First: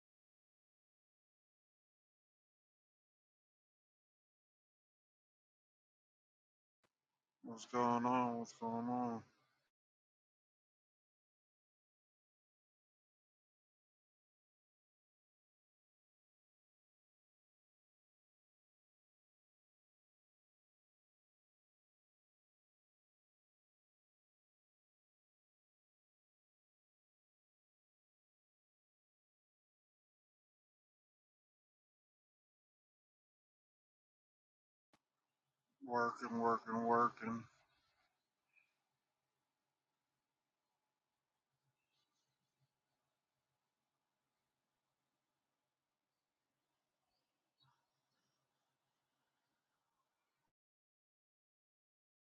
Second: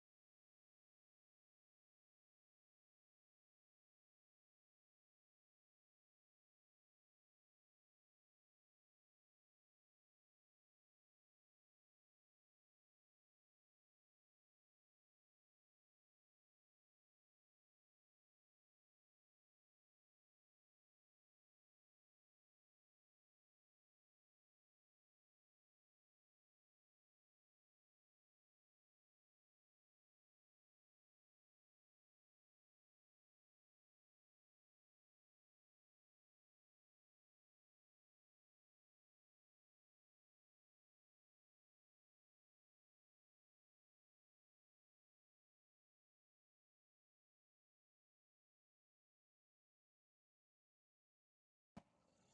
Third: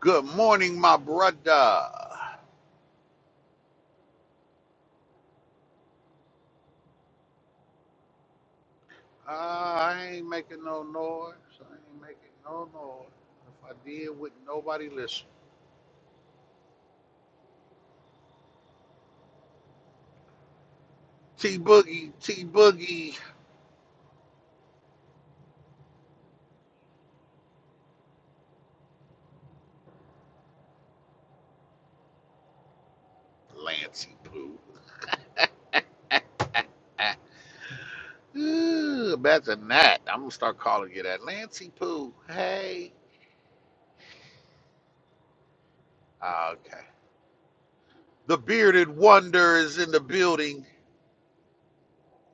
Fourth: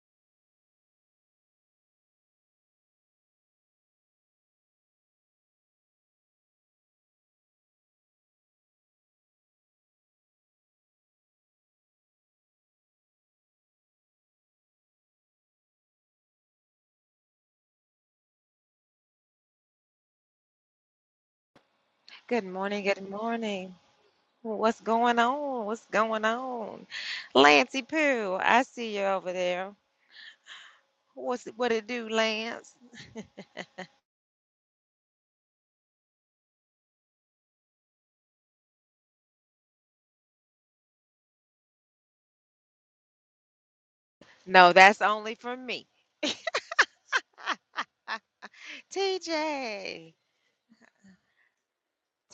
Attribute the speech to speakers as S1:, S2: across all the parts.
S1: Good morning, my brother. Uh,
S2: What's going on? What's going on?
S1: I ain't making no noise. I ain't making no noise. If I did, wouldn't nobody listen. T Boogie,
S3: Good
S1: T
S3: morning, good
S1: Boogie,
S3: morning. Well, What's going on? What's going on? Lancey Pooh, I see you over there. What's it, what it do, Lance?
S1: Lancy Poo.
S2: Working, working,
S1: Ah,
S2: working.
S1: Ooh, better than that. I'm gonna start calling you that, Lancy Poo. Hey.
S3: No, that's only for me.
S1: Ah, okay. The bearded wonder is in the
S3: TJ,
S1: building.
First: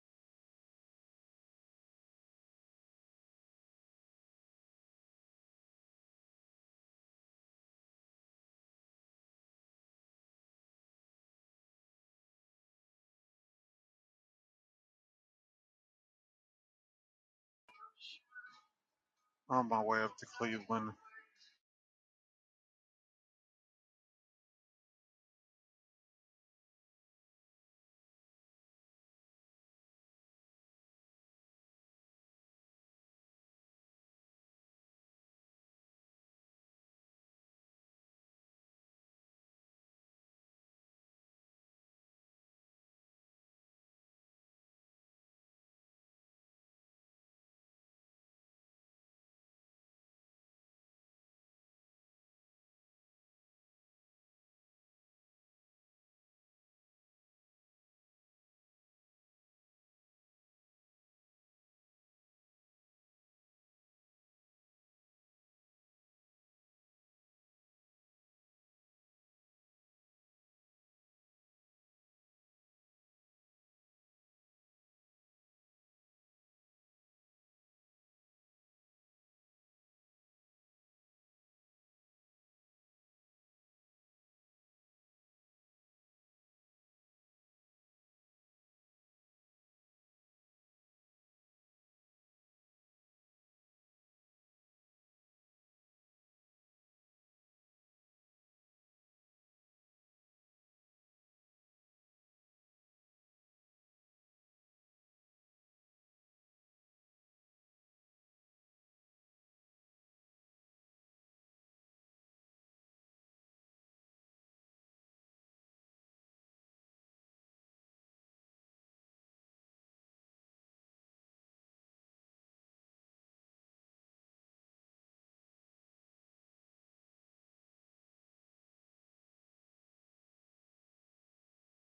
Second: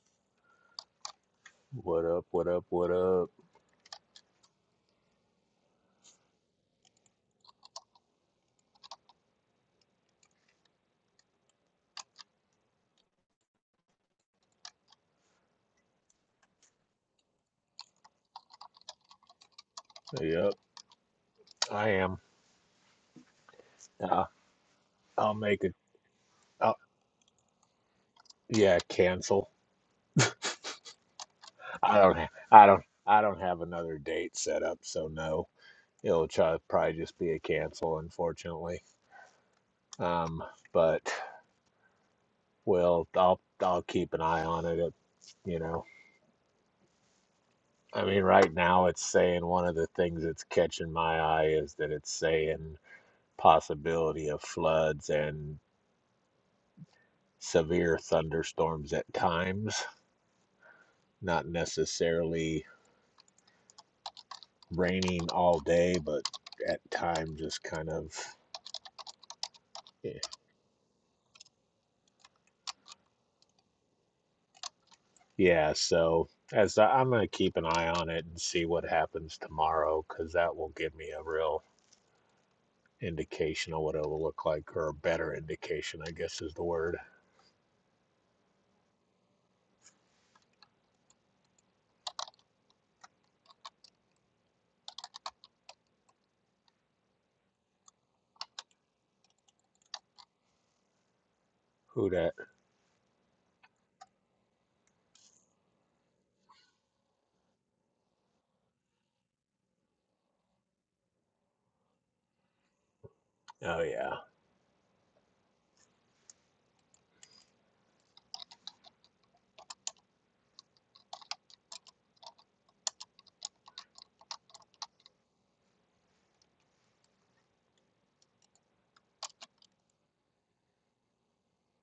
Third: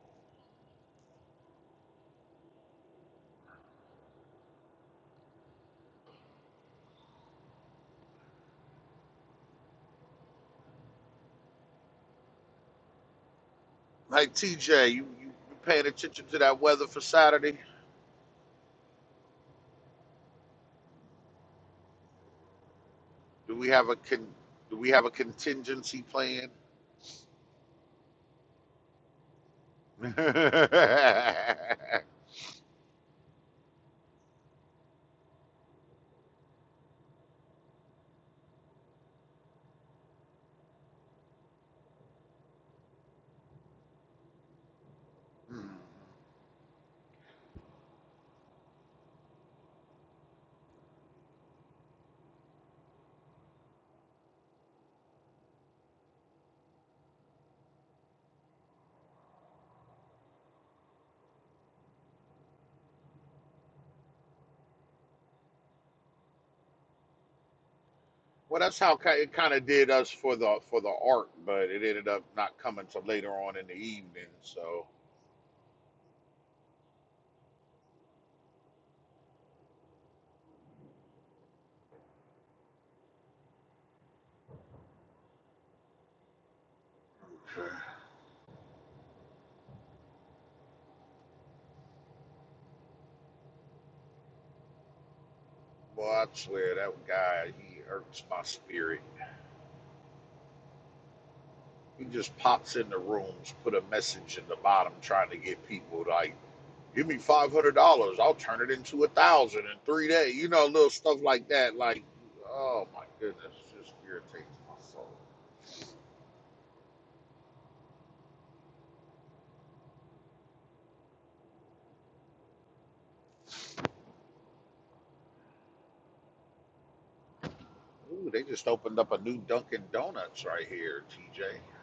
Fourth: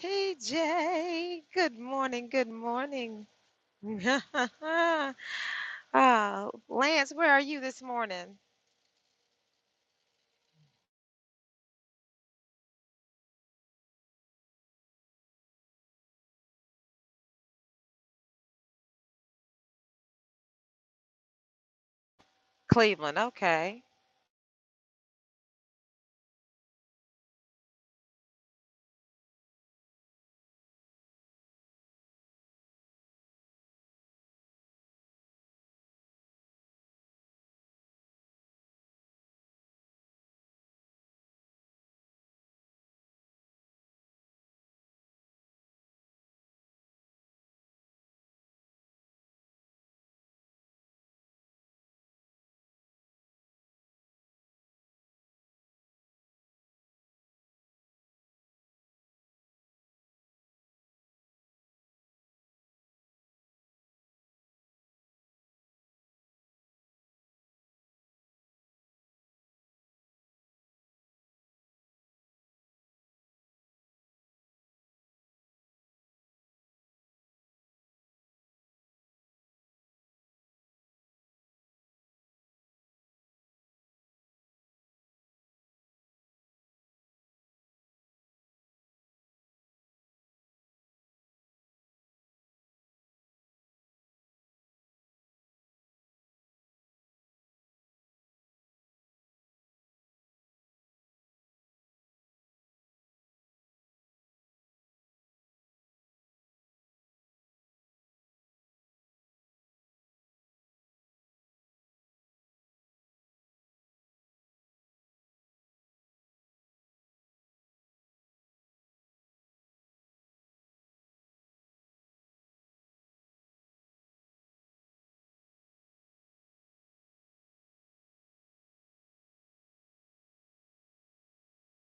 S3: TJ, good
S4: What up?
S3: morning, good
S4: What up? What
S3: morning.
S4: up?
S3: uh, Lance, where are you this morning?
S1: Hey, TJ, you, you you paying attention to that weather for Saturday?
S2: On my way up to
S4: Yep,
S2: Cleveland.
S4: I am.
S3: Cleveland,
S1: Do we
S3: okay.
S1: have a
S4: Uh,
S1: con? Do we have a
S4: I'll make it.
S1: contingency plan?
S4: Uh, yeah, cancel.
S1: well,
S4: I don't. ha- I don't. I don't have another date set up, so no. It'll try, probably just be a cancel, unfortunately. Um, but well, I'll I'll keep an eye on it. It you know, I mean, right now it's saying one of the things that's catching my eye is that it's saying possibility of floods and severe thunderstorms at times, not necessarily raining all day, but at time just kind of
S1: that's how it kind of did us
S4: eh,
S1: for the for the art, but it ended up not coming till later on in the evening. So,
S4: yeah. So as I, I'm gonna keep an eye on it and see what happens tomorrow, because that will give me a real indication of what it will look like, or a better indication, I guess is the word.
S1: well, I swear that guy he irks my spirit. He
S4: Who that?
S1: just pops in the rooms, put a message in the bottom, trying to get people like, "Give me five hundred dollars, I'll turn it into a thousand in three days." You know, little stuff like that. Like, oh my goodness, it
S4: Oh
S1: just
S4: yeah,
S1: irritates my soul. Ooh, they just opened up a new Dunkin' Donuts right here, TJ.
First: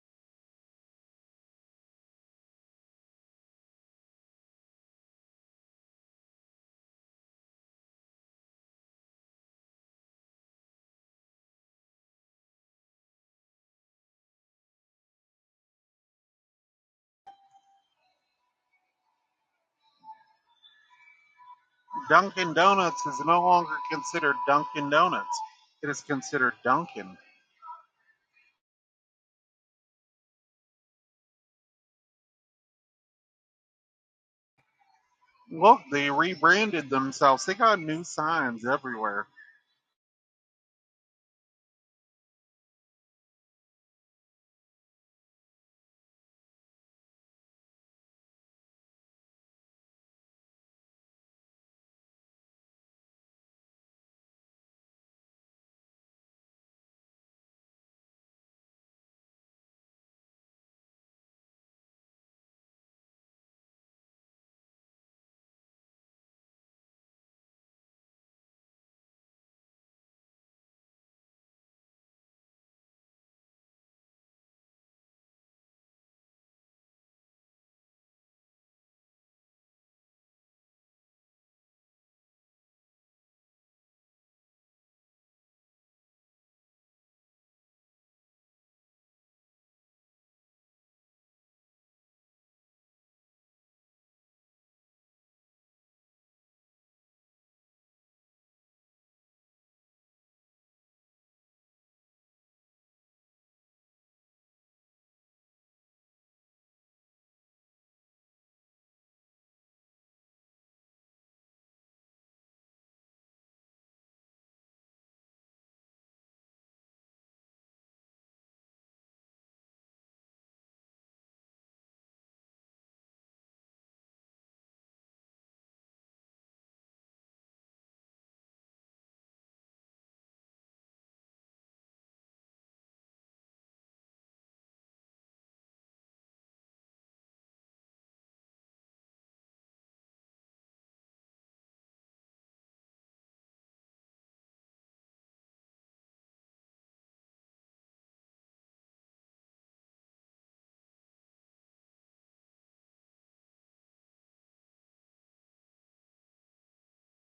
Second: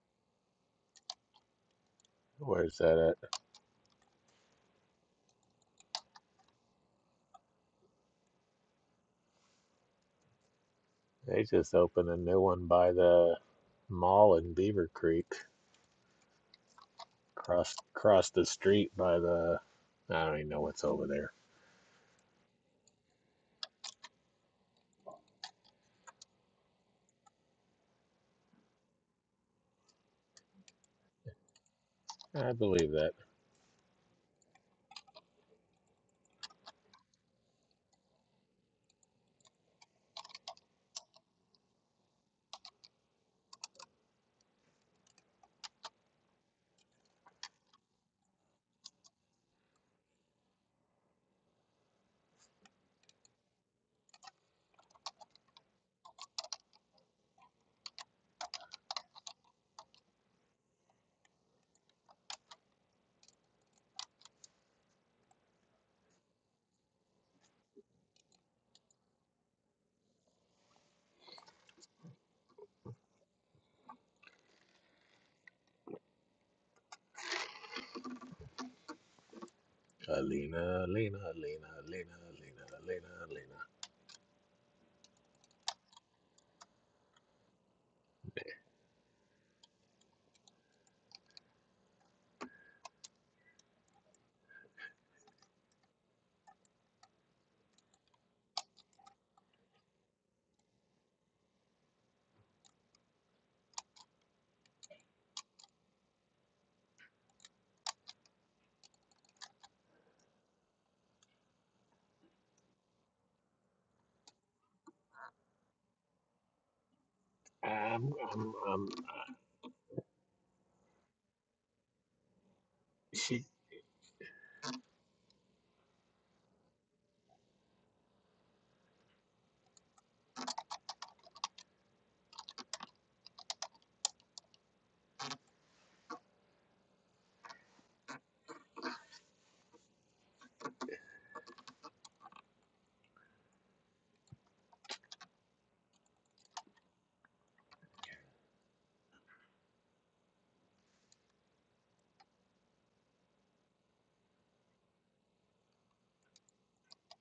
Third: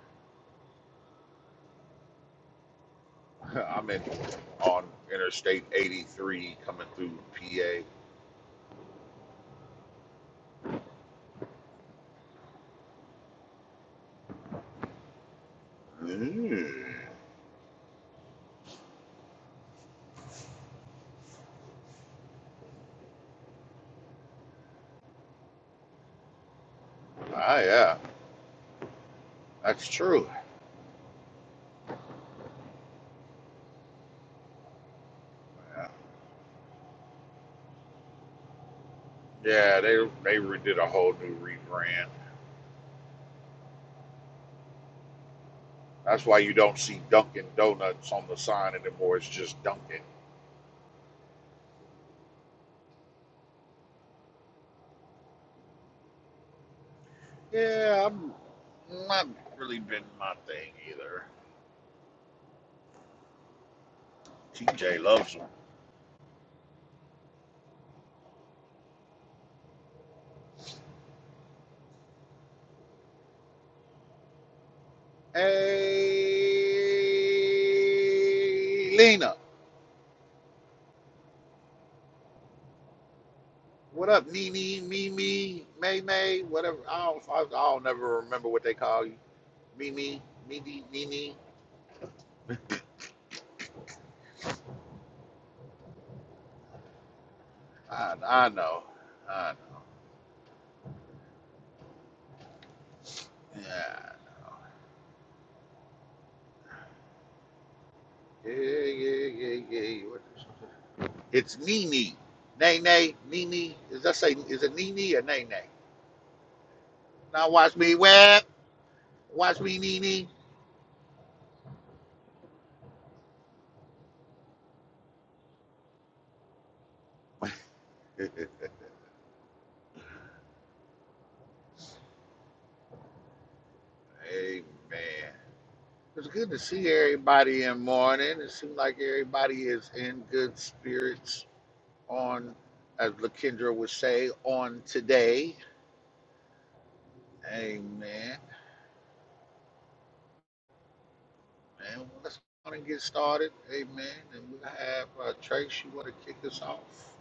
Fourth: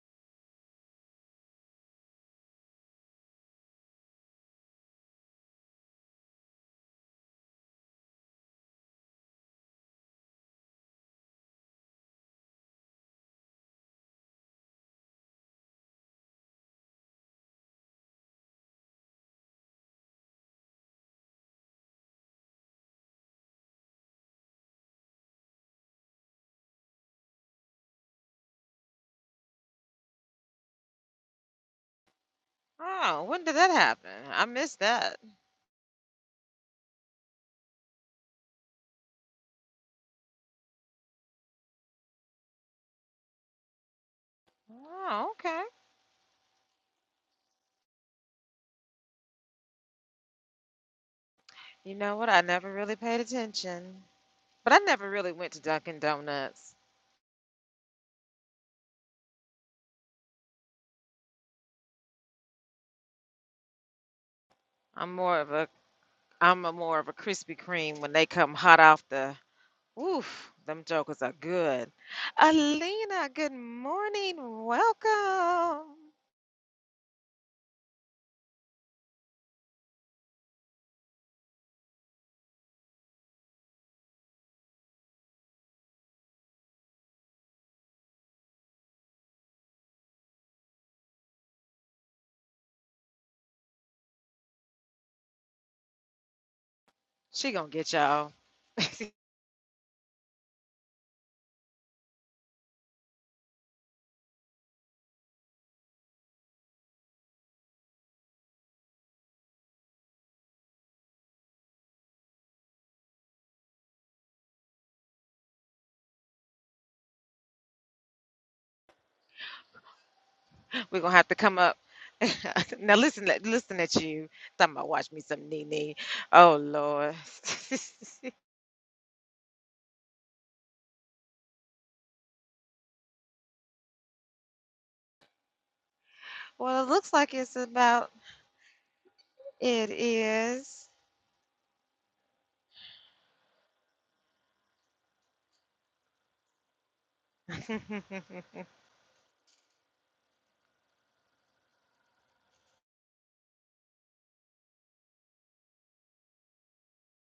S4: where's that at?
S1: I'm in on Interstate 83 coming through PA.
S4: They just opened a new one by the mall in Beaver Creek,
S1: Mm.
S4: across across the street by the. I don't even know what's over there.
S2: Dunkin' Donuts is no longer considered Dunkin' Donuts. It is considered Dunkin'.
S1: Ah, yeah, that's true.
S4: I believe that.
S3: Oh, when did that happen? I missed that.
S2: Look,
S1: Yeah,
S2: they rebranded themselves. They got new signs everywhere.
S1: Yeah, they they re- did a whole new rebrand.
S3: Oh, okay.
S1: That's why you don't see Dunkin' Donuts on the sign anymore. It's just Dunkin'.
S3: You know what? I never really paid attention. But I never really went to Dunkin' Donuts.
S1: Yeah, I'm not really been my thing either. TJ
S3: I'm
S1: loves
S3: more
S1: them.
S3: of a I'm a more of a Krispy Kreme when they come hot off the oof, them jokers are good. Alina, good morning.
S1: Hey,
S3: Welcome.
S1: Lena.
S4: Alina, Alina, Alina, Alina, Alina, Alina, Alina.
S1: What up, Nene, Mimi, May May, whatever. I don't, I, I don't never remember what they call you. Mimi, Mimi, Nene.
S3: She gonna get
S1: I,
S3: y'all.
S1: I know. I know. Yeah. Yeah, yeah, yeah, yeah. What- is It's Nene. Nay, nay, Nene. Is that say, is it Nene or Nay, nay? Now watch me
S4: I'm,
S1: web.
S4: I'm, I'm, I-
S1: Watch me, Nene.
S3: We're gonna have to come up. now listen
S4: she.
S3: listen at you. Talking about watch me some Nene. Oh Lord.
S1: Amen. It's good to
S3: well it
S1: see
S3: looks like it's
S1: everybody in
S3: about
S1: morning. It seems like everybody is
S3: it
S1: in good
S3: is
S1: spirits. on, as Lakendra would say, on today. Amen. And let's go and get started. Amen. And we'll have uh, Trace, you want to kick us off?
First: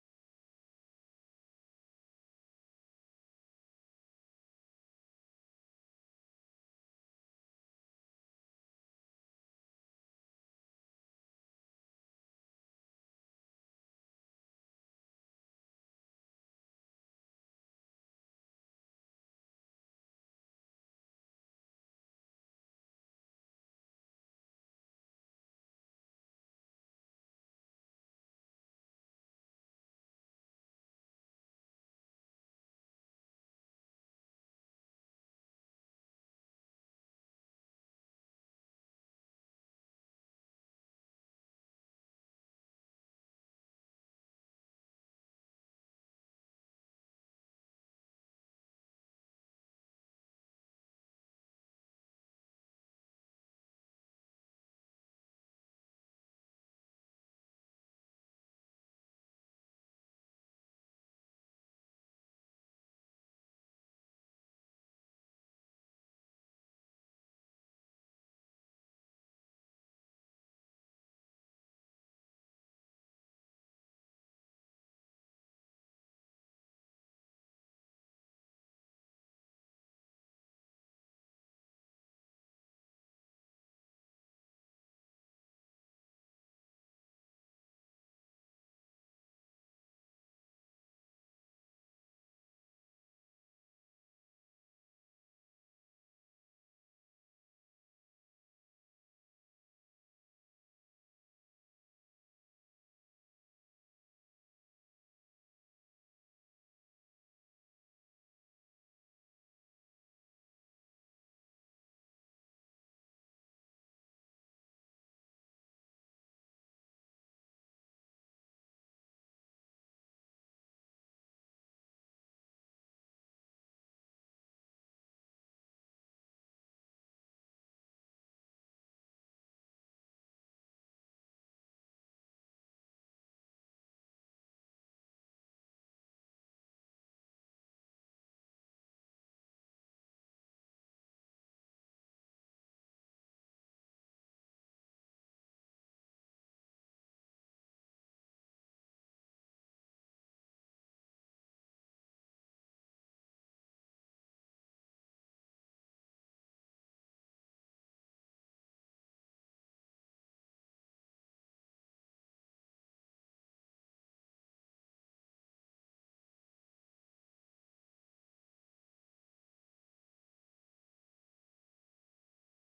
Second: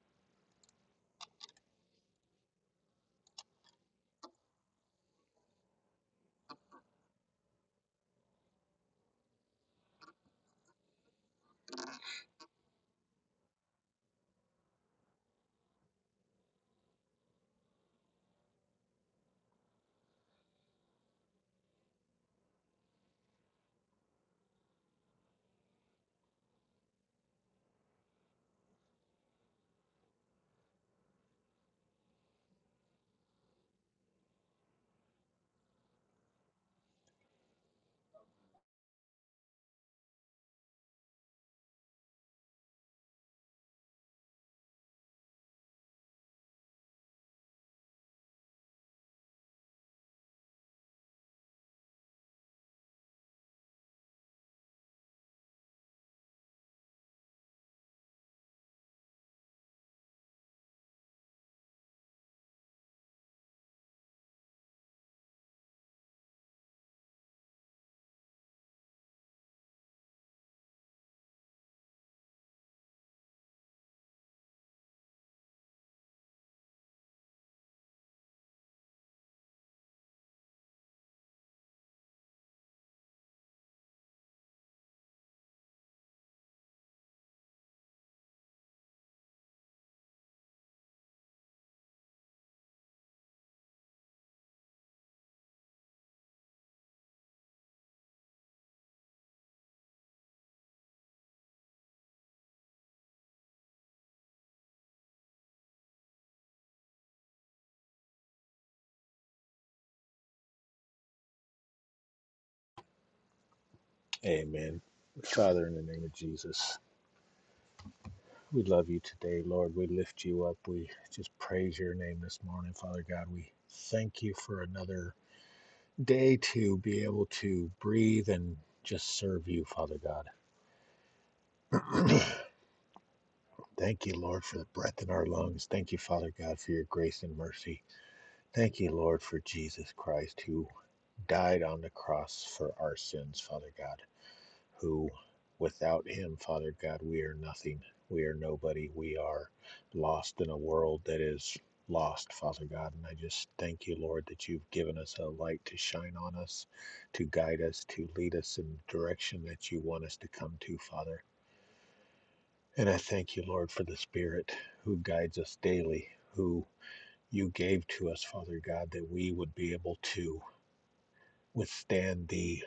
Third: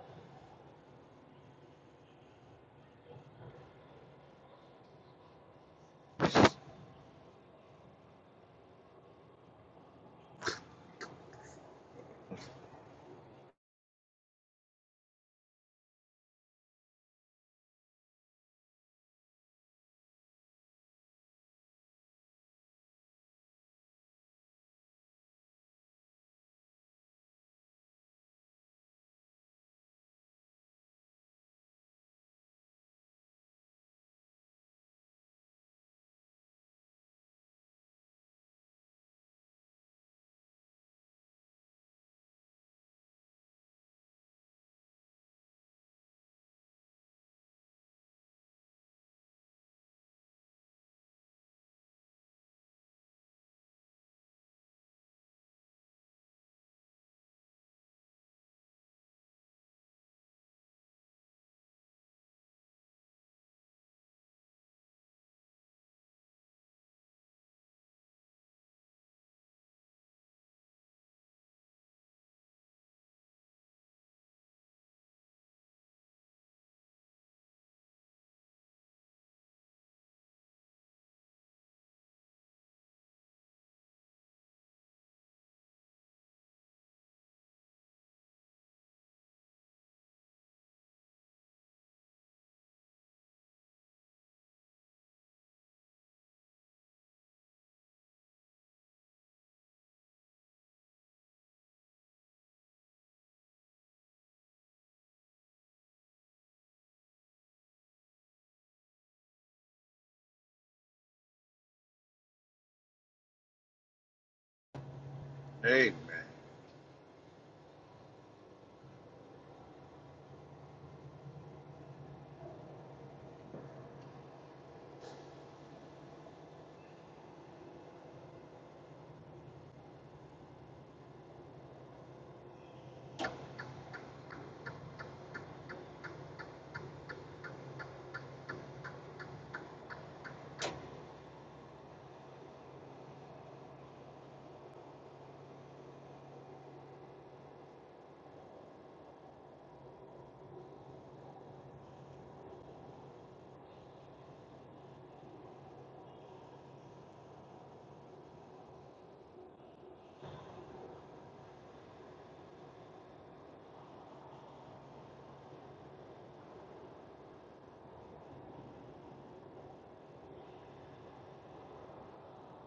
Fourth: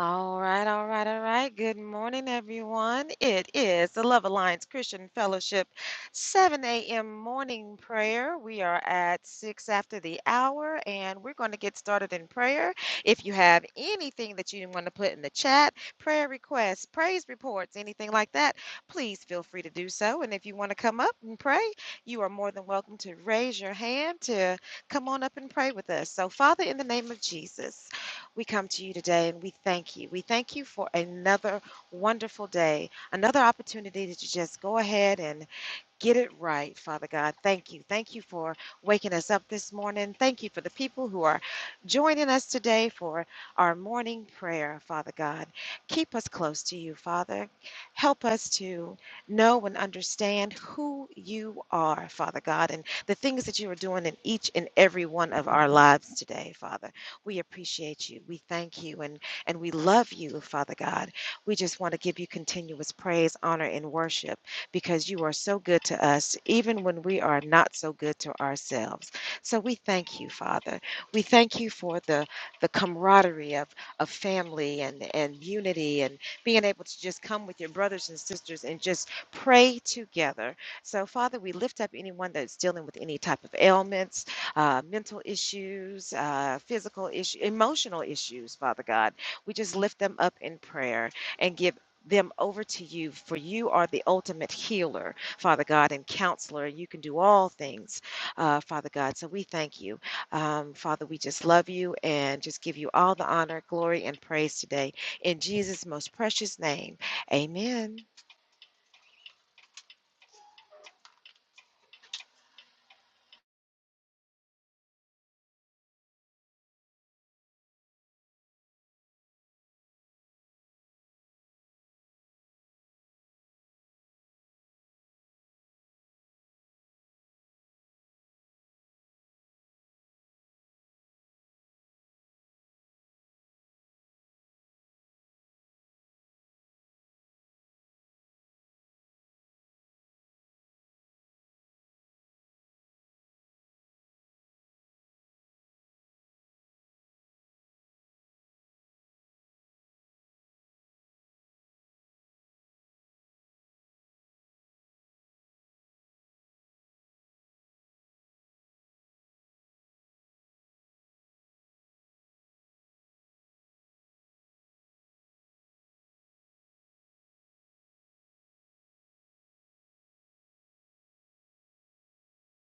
S3: All right, all right, all right. Good morning, everyone. It is the Love Alliance Christian Fellowship 7 a.m. morning prayer. We are at 6 after the hour, and we're going to get started in prayer. If you have anything that you want to put in the chat, prayer requests, praise reports, anything like that, please feel free to do so. And if you want to come up and pray, you are more than welcome to raise your hand to come on up and pray with us. So, Father, in the name of Jesus. We come to you today and we thank you. We thank you for another wonderful day, another opportunity to just go ahead and Get it right, Father God. Thank you. Thank you for waking us up this morning. Thank you for the people who are joining us today for our morning prayer, Father God. Keep us close to you, Father. Help us to know and understand who you are, Father God, and the things that you are doing in each and every one of our lives today, Father. We appreciate you. We thank you and, and we love you, Father God. We just want to give you continuous praise, honor, and worship because you are so good to us, even when we are not so good to ourselves. So we thank you, Father. We thank you for the, the camaraderie of, of family and, and unity and being able to just come with your brothers and sisters and just pray together. So, Father, we lift up anyone that's dealing with any type of ailments, uh, mental issues, uh, physical issues, emotional issues, Father God. We just lift them up in prayer and give them over to you, for you are the ultimate healer, Father God, and counselor. You can do all things, uh, Father God. So we thank you. Um, Father, we just love you and just give you all the honor, glory, and praise today. In Jesus' most precious name, amen.
S4: Amen. Father, in the
S1: Amen.
S4: name of Jesus, we love you today, Lord. We lift you up. We just praise your name this morning, Father God. We thank you for another day to be able to breathe and just serve you, Father God. Thank you, Lord, for the breath in our lungs. Thank you, Father God, for your grace and mercy. Thank you, Lord, for Jesus Christ, who died on the cross for our sins, Father God, who without him, Father God, we are nothing. We are nobody. We are lost in a world that is lost, Father God. And I just thank you, Lord, that you've given us a light to shine on us, to guide us, to lead us in the direction that you want us to come to, Father. And I thank you, Lord, for the Spirit who guides us daily, who you gave to us, Father God, that we would be able to. withstand the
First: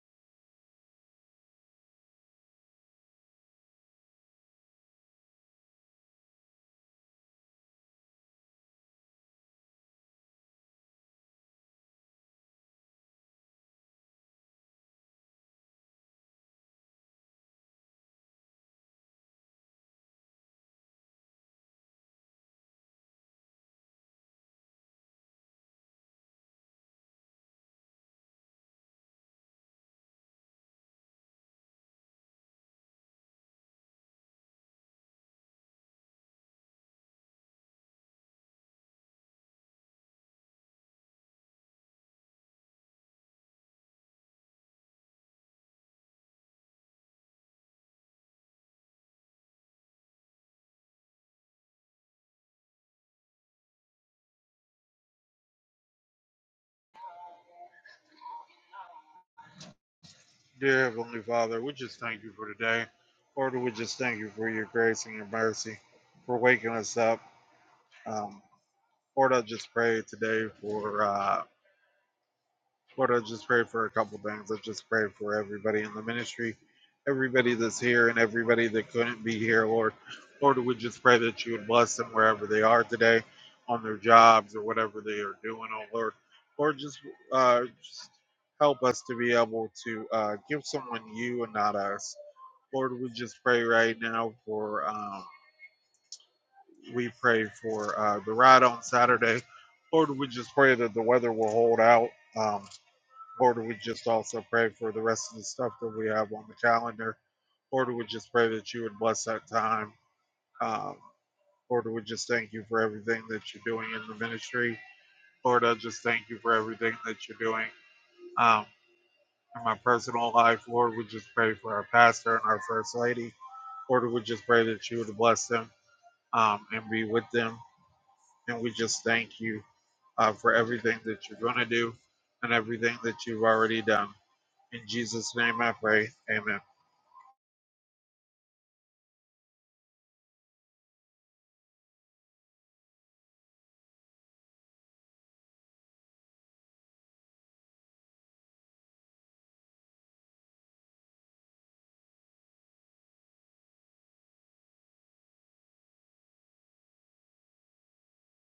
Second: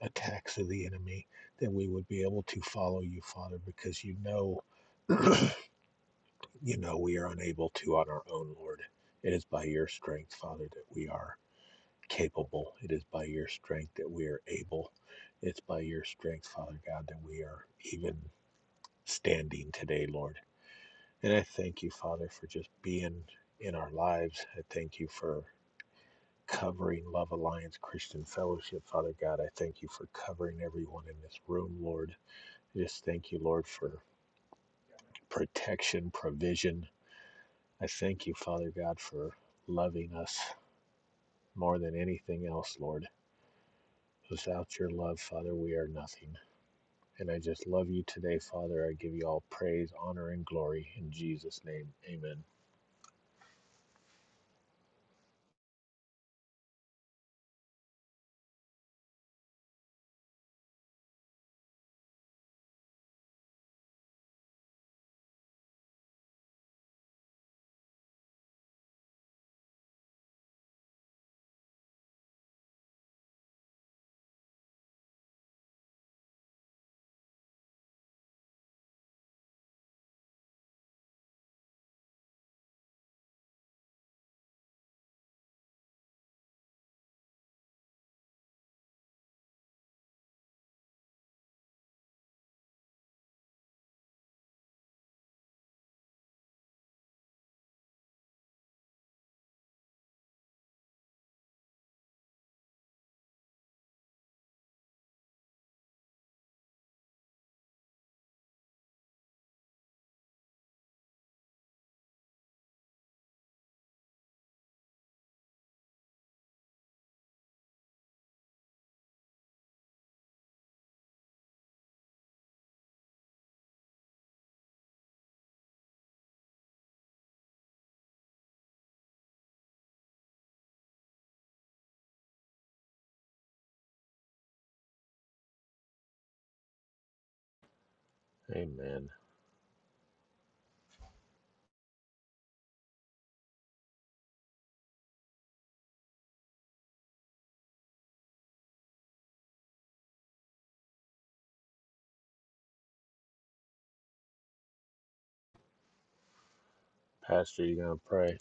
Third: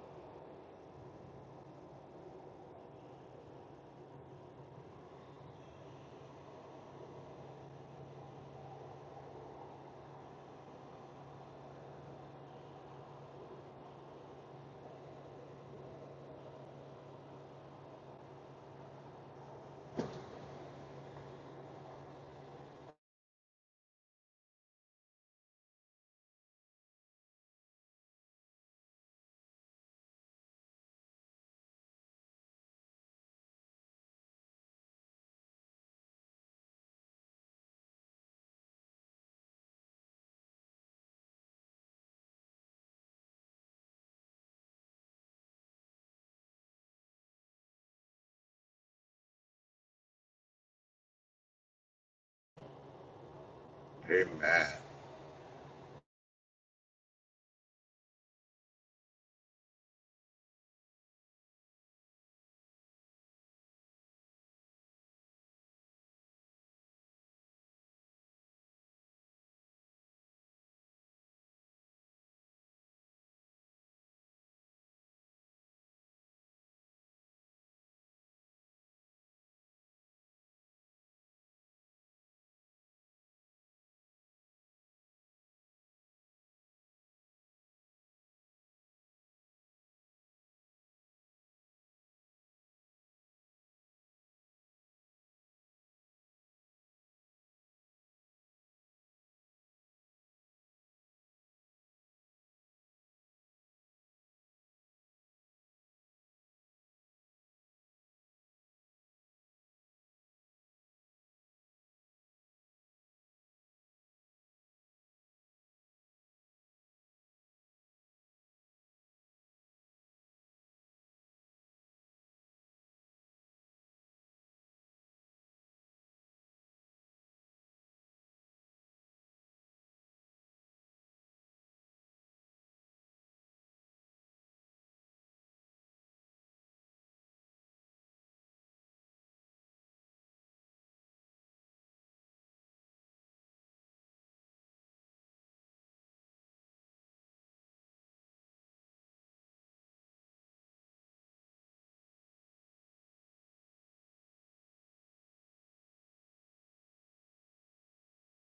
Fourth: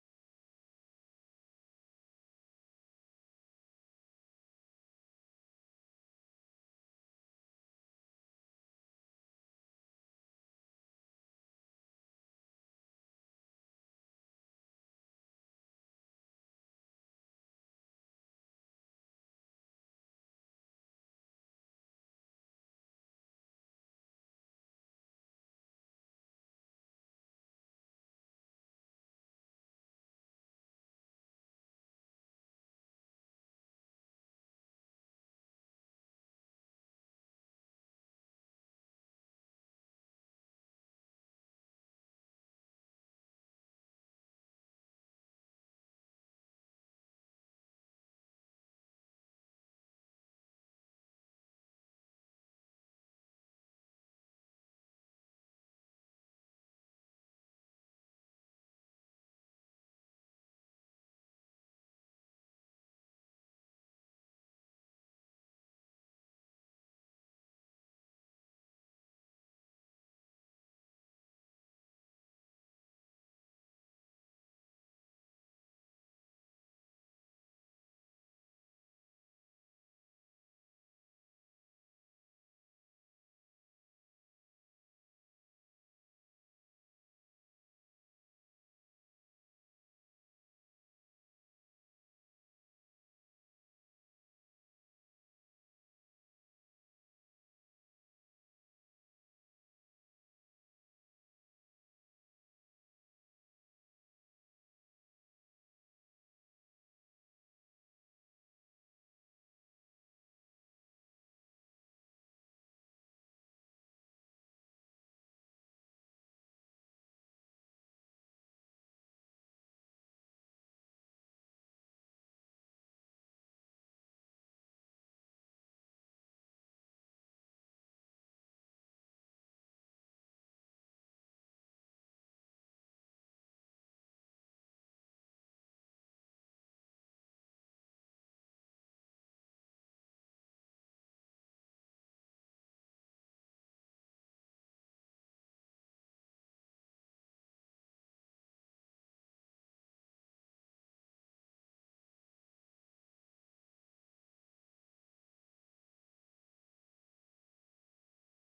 S4: attacks of the enemy, that we would be able to follow you, Father, because you know, you know, we are unable to on our own, Lord. It is by your strength, Father, that we are capable. It is by your strength that we are able. It's by your strength, Father God, that we are even standing today, Lord. And I thank you, Father, for just being in our lives. I thank you for covering Love Alliance Christian Fellowship. Father God, I thank you for covering everyone in this room, Lord. I just thank you, Lord, for protection, provision. I thank you, Father God, for loving us more than anything else, Lord. Without your love, Father, we are nothing. And I just love you today, Father. I give you all praise, honor, and glory in Jesus' name. Amen.
S1: Amen.
S2: Dear Heavenly Father, we just thank you for today. Lord, we just thank you for your grace and your mercy for waking us up. Um, Lord, I just pray today for. Uh, Lord, I just pray for a couple things. I just pray for everybody in the ministry, everybody that's here, and everybody that couldn't be here, Lord. Lord, we just pray that you would bless them wherever they are today, on their jobs or whatever they are doing, oh Lord. Lord, just, uh, just help us to be able to uh, give someone you and not us. Lord, we just pray right now for, um, we pray for uh, the ride on Saturday. Lord, we just pray that the weather will hold out. Um, Lord, we just also pray for the rest of the stuff that we have on the calendar. Lord, we just pray that you would bless that time. Um, Lord, we just thank you for everything that you're doing in the ministry. Lord, I just thank you for everything that you're doing um, in my personal life. Lord, we just pray for our pastor and our first lady. Lord, we just pray that you would bless them um, and be with them. And we just thank you uh, for everything that you're going to do and everything that you've already done. In Jesus' name I pray. Amen.
S4: Amen. Pastor, you gonna pray?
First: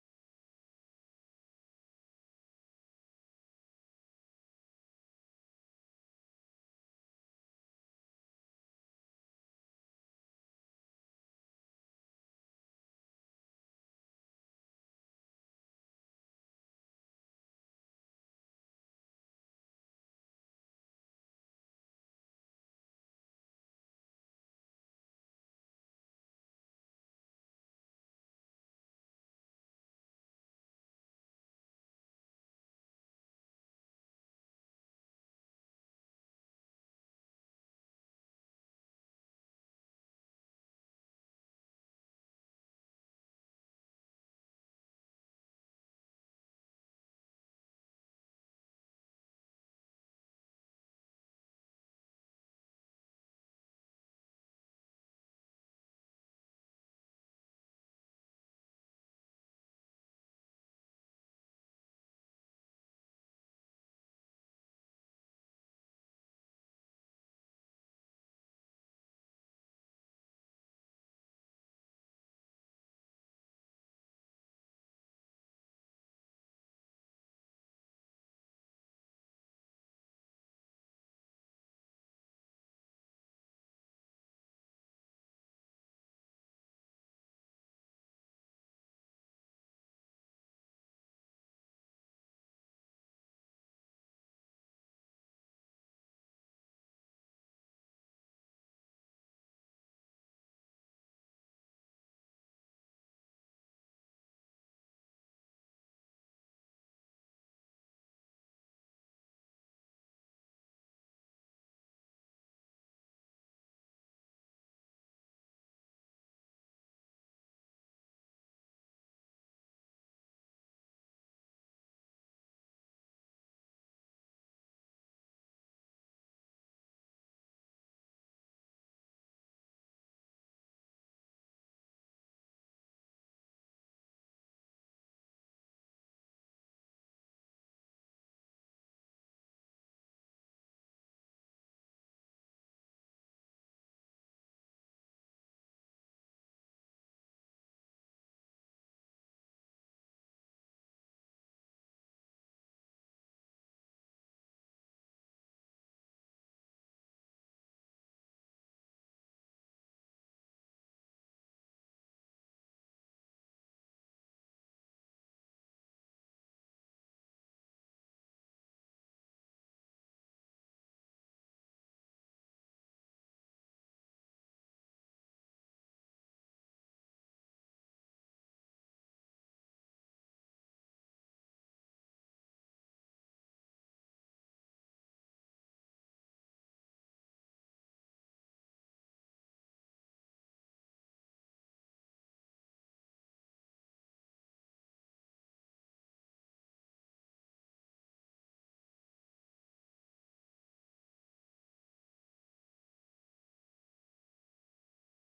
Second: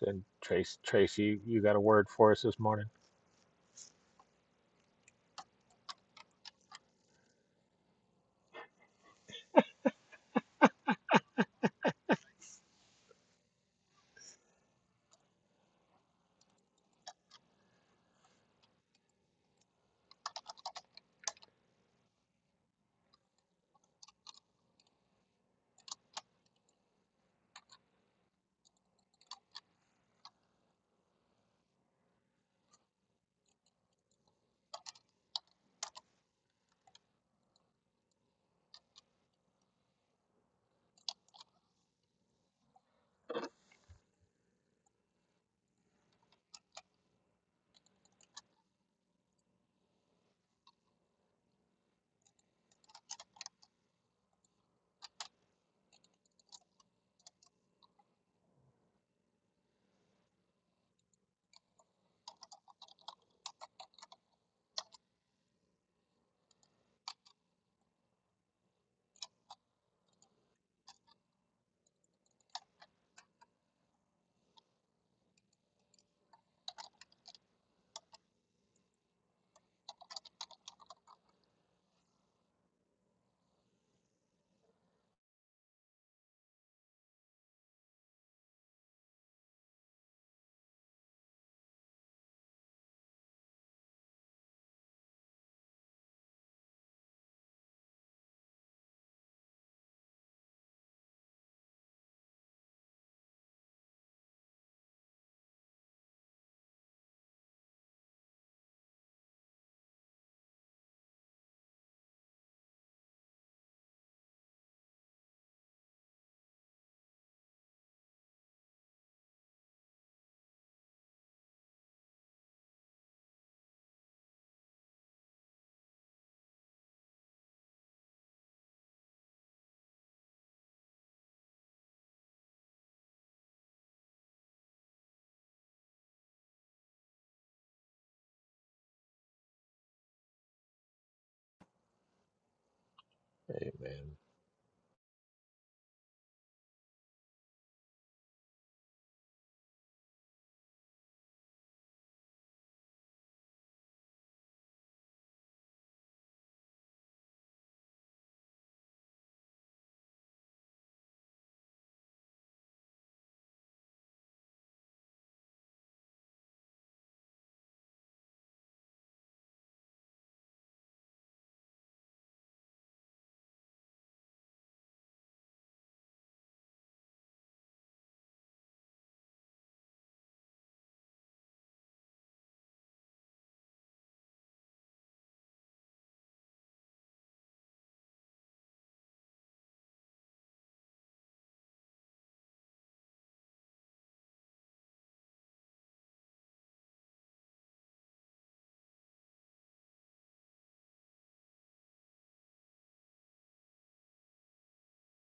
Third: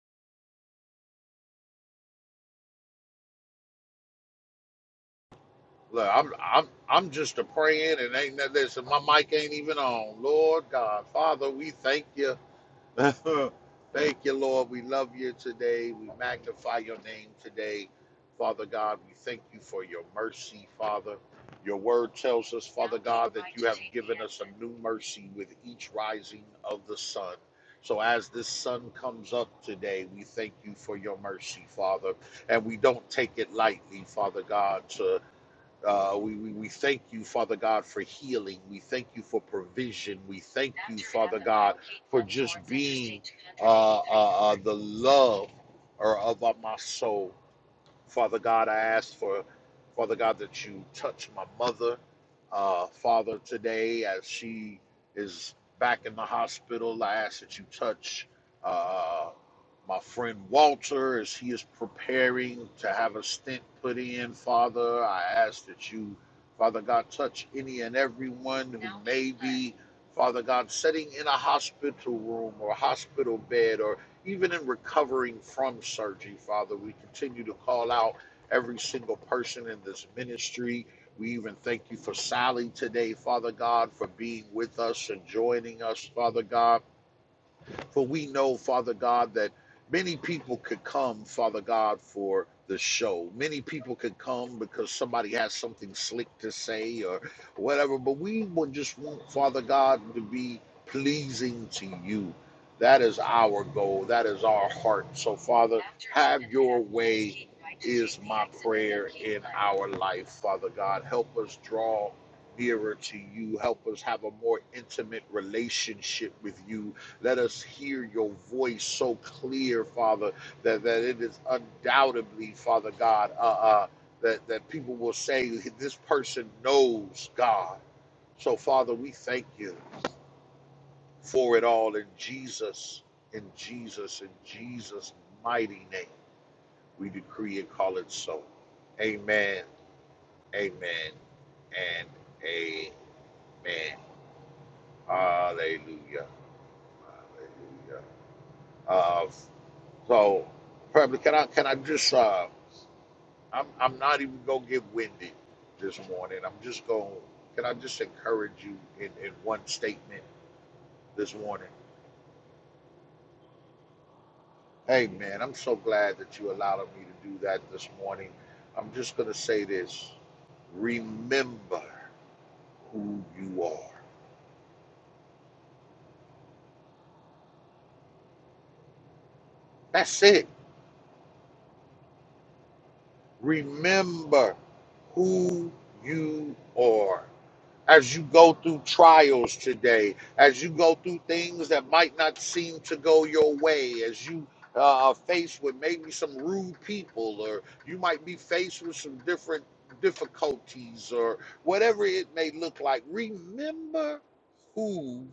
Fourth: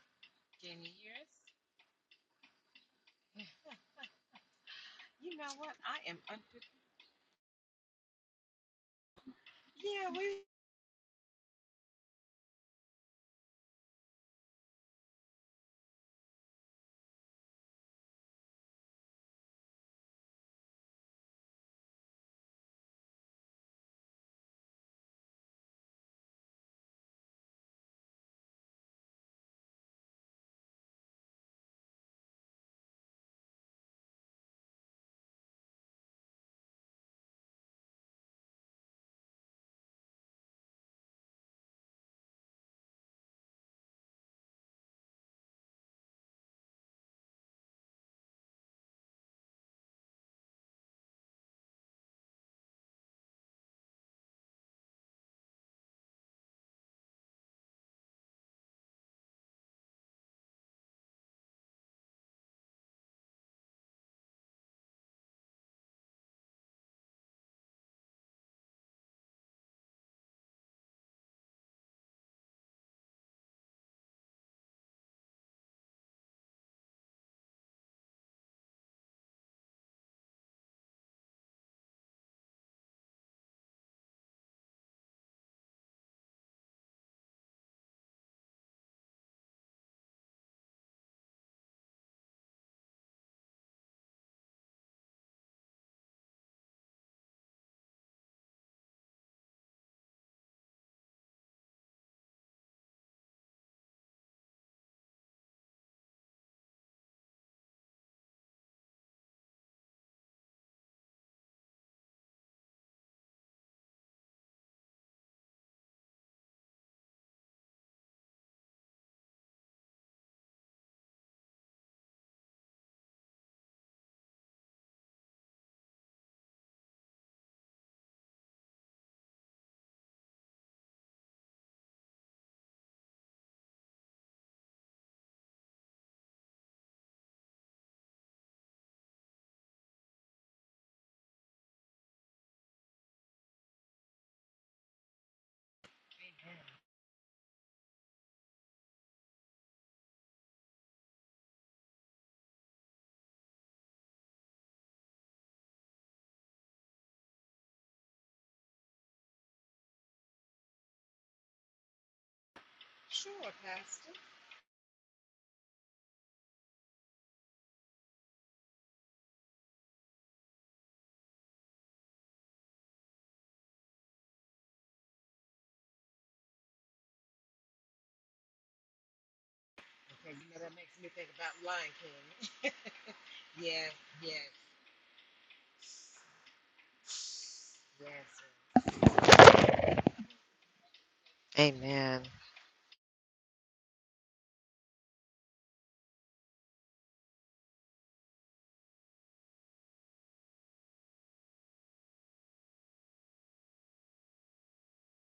S4: Said
S3: Can
S4: Trace,
S3: you hear
S4: Tracy,
S3: us?
S4: you you got a word for us this morning?
S3: You know what? I
S1: Look,
S3: am
S1: I'm
S3: unprepared.
S1: I'm I'm just a praying and ain't that listen, my mic ain't even
S3: Yeah,
S1: on.
S3: we
S1: Lord God, Father, we thank you Thank you, Lord. We love you today. We magnify your name today. Father God, we thank you for your mercy, Father. Your word tells us, Father God, that you have given us a new mercy with each rising of the sun. So as this sun comes up today, we thank you for your mercy, Father. And we don't take it lightly, Father God, to uh, we, we, we thank you, Father God, for healing. We thank you for provision. We thank you, Father God, for just being uh, uh, uh, the love of uh, my soul. Father God, I ask for, Father God, that you touch my mother, uh, Father, today as she is back in the hospital. I ask that you touch uh, my friend Walter as he is preparing to have a stent put in, Father. I ask that you, Father God, touch any and everyone who may be. Father God, sitting in a hospital room or a hospital bed, or. Even in recovering from surgery, Father, we continue to call out every single person in this ministry. We even thank you for Sally today, Father God, for being with us and joining us, Father God. For we know, Father God, that many people could come, Father God, for the show. Many people could come because somebody has something slick to say or whatever. But we would just want, Father God, to be pleasing to you. That is our goal. That is our heart. So, Father, have your way is my prayer in our life, Father God. Help us draw nearer to you. Help us have a more intimate relationship with you let us hear your voice so clear, Father, that, that it is undoubtedly, Father God, uh, uh, that, that people will say, This person knows God. So, Father, we thank you for it all in Jesus, in Jesus, in Jesus' mighty name. We decree and call it so. Amen, amen, and amen.
S4: Amen.
S1: Hallelujah. Hallelujah. Uh. So, probably can I can I just uh, I'm I'm not even gonna get winded this morning. I'm just gonna can I just encourage you in in one statement this morning?
S3: sure, Pastor.
S1: Hey man, I'm so glad that you allowed me to do that this morning. I'm just gonna say this: remember who you are. That's
S3: Okay,
S1: it.
S3: you know that makes me think about Lion King. Yeah, yes,
S1: Remember who you are. as you
S3: yes.
S1: go through trials today, as you go through things that might
S3: Amen.
S1: not seem to go your way, as you uh, are faced with maybe some rude people, or you might be faced with some different difficulties, or whatever it may look like, remember who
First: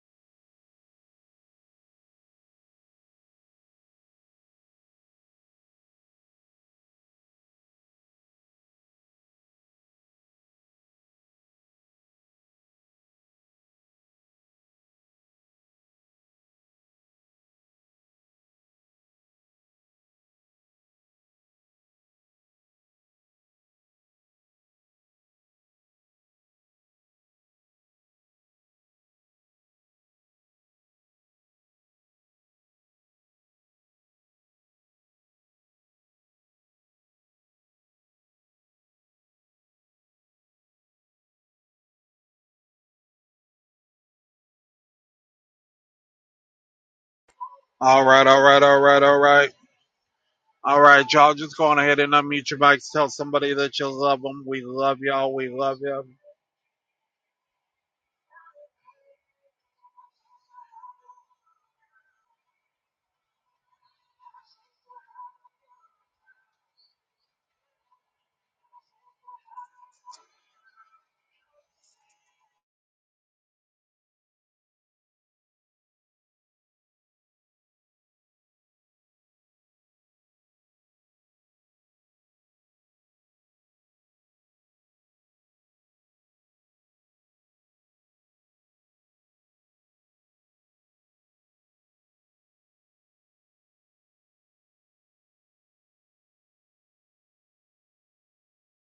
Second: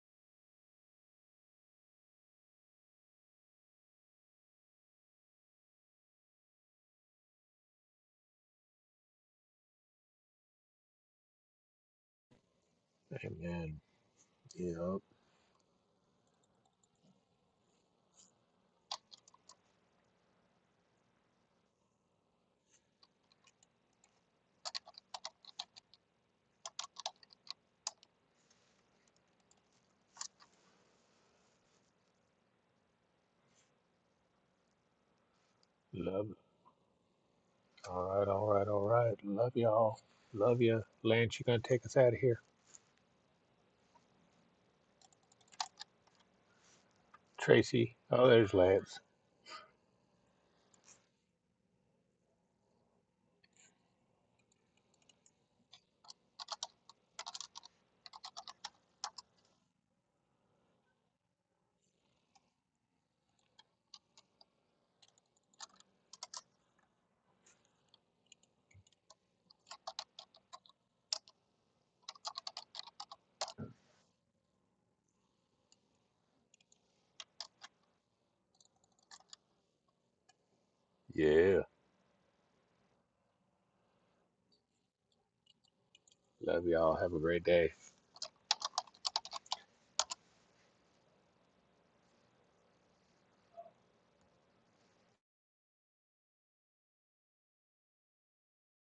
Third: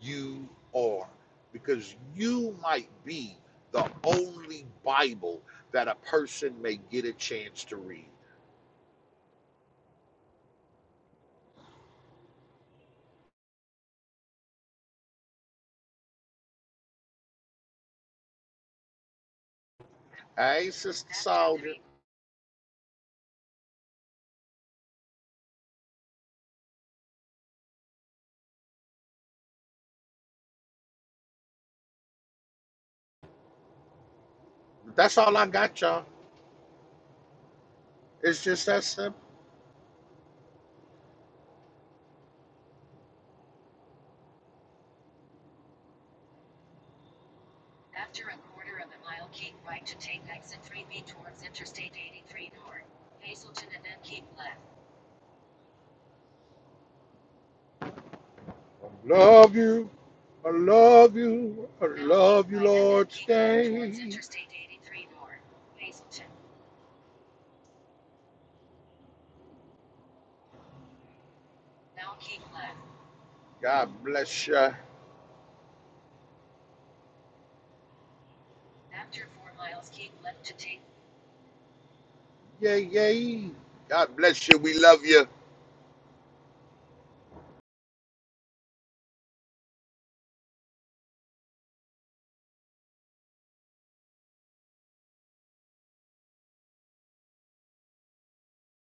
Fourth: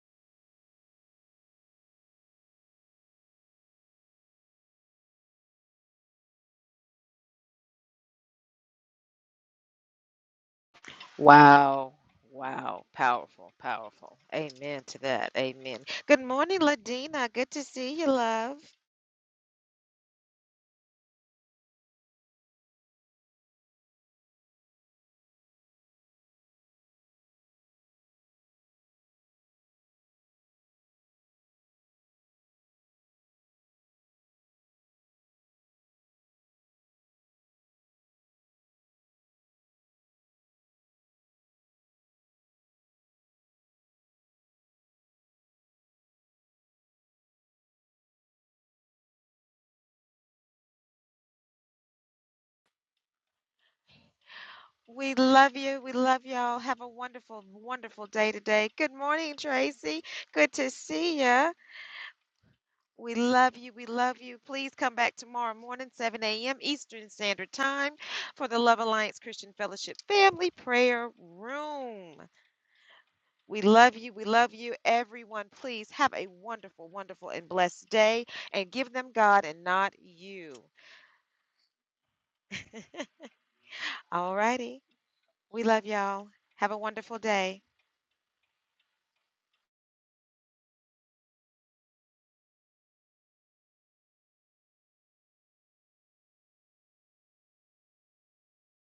S1: you are because you might be the only Bible that a person may get a chance to read.
S3: Wow. Wow. Powerful.
S4: Amen.
S3: Powerful. Amen to
S4: Yep.
S3: that. Amen. Good morning, Ladina. Good to see you, love.
S1: Hey, Sister Soldier, that's all I got, y'all.
S4: Love it. All right,
S1: It's
S4: all
S1: just
S4: right,
S1: that
S4: all right.
S1: simple.
S4: Love y'all. Love ya. Lance, you gonna take us out of here? Tracy.
S2: All right,
S4: Oh,
S2: all
S4: there's
S2: right, all
S4: Lance.
S2: right, all right. All right, y'all just go on ahead and unmute your mics. Tell somebody that you love them. We love
S3: We
S2: y'all. We
S3: love
S2: love
S3: you. We
S2: you.
S3: love y'all. Have a wonderful, wonderful day today.
S1: I
S3: Good morning,
S1: love you.
S3: Tracy.
S1: I
S3: Good to
S1: love
S3: see you.
S1: you. I love you, Lord.
S3: We love you. We
S1: Today.
S3: love you. Please come back tomorrow morning, 7 a.m. Eastern Standard Time for the Love Alliance Christian Fellowship Family Prayer Room. We
S1: God
S3: love you. We
S1: bless
S3: love
S1: you.
S3: you, everyone. Please have a wonderful, wonderful, and blessed day and give them God and not you.
S4: Yeah.
S1: Yay, yay. God
S3: All
S1: bless you. We
S3: righty.
S1: love you.
S3: We love y'all.
S4: Love
S3: Have a
S4: y'all. Have
S3: wonderful
S4: a great
S3: day.
S4: day.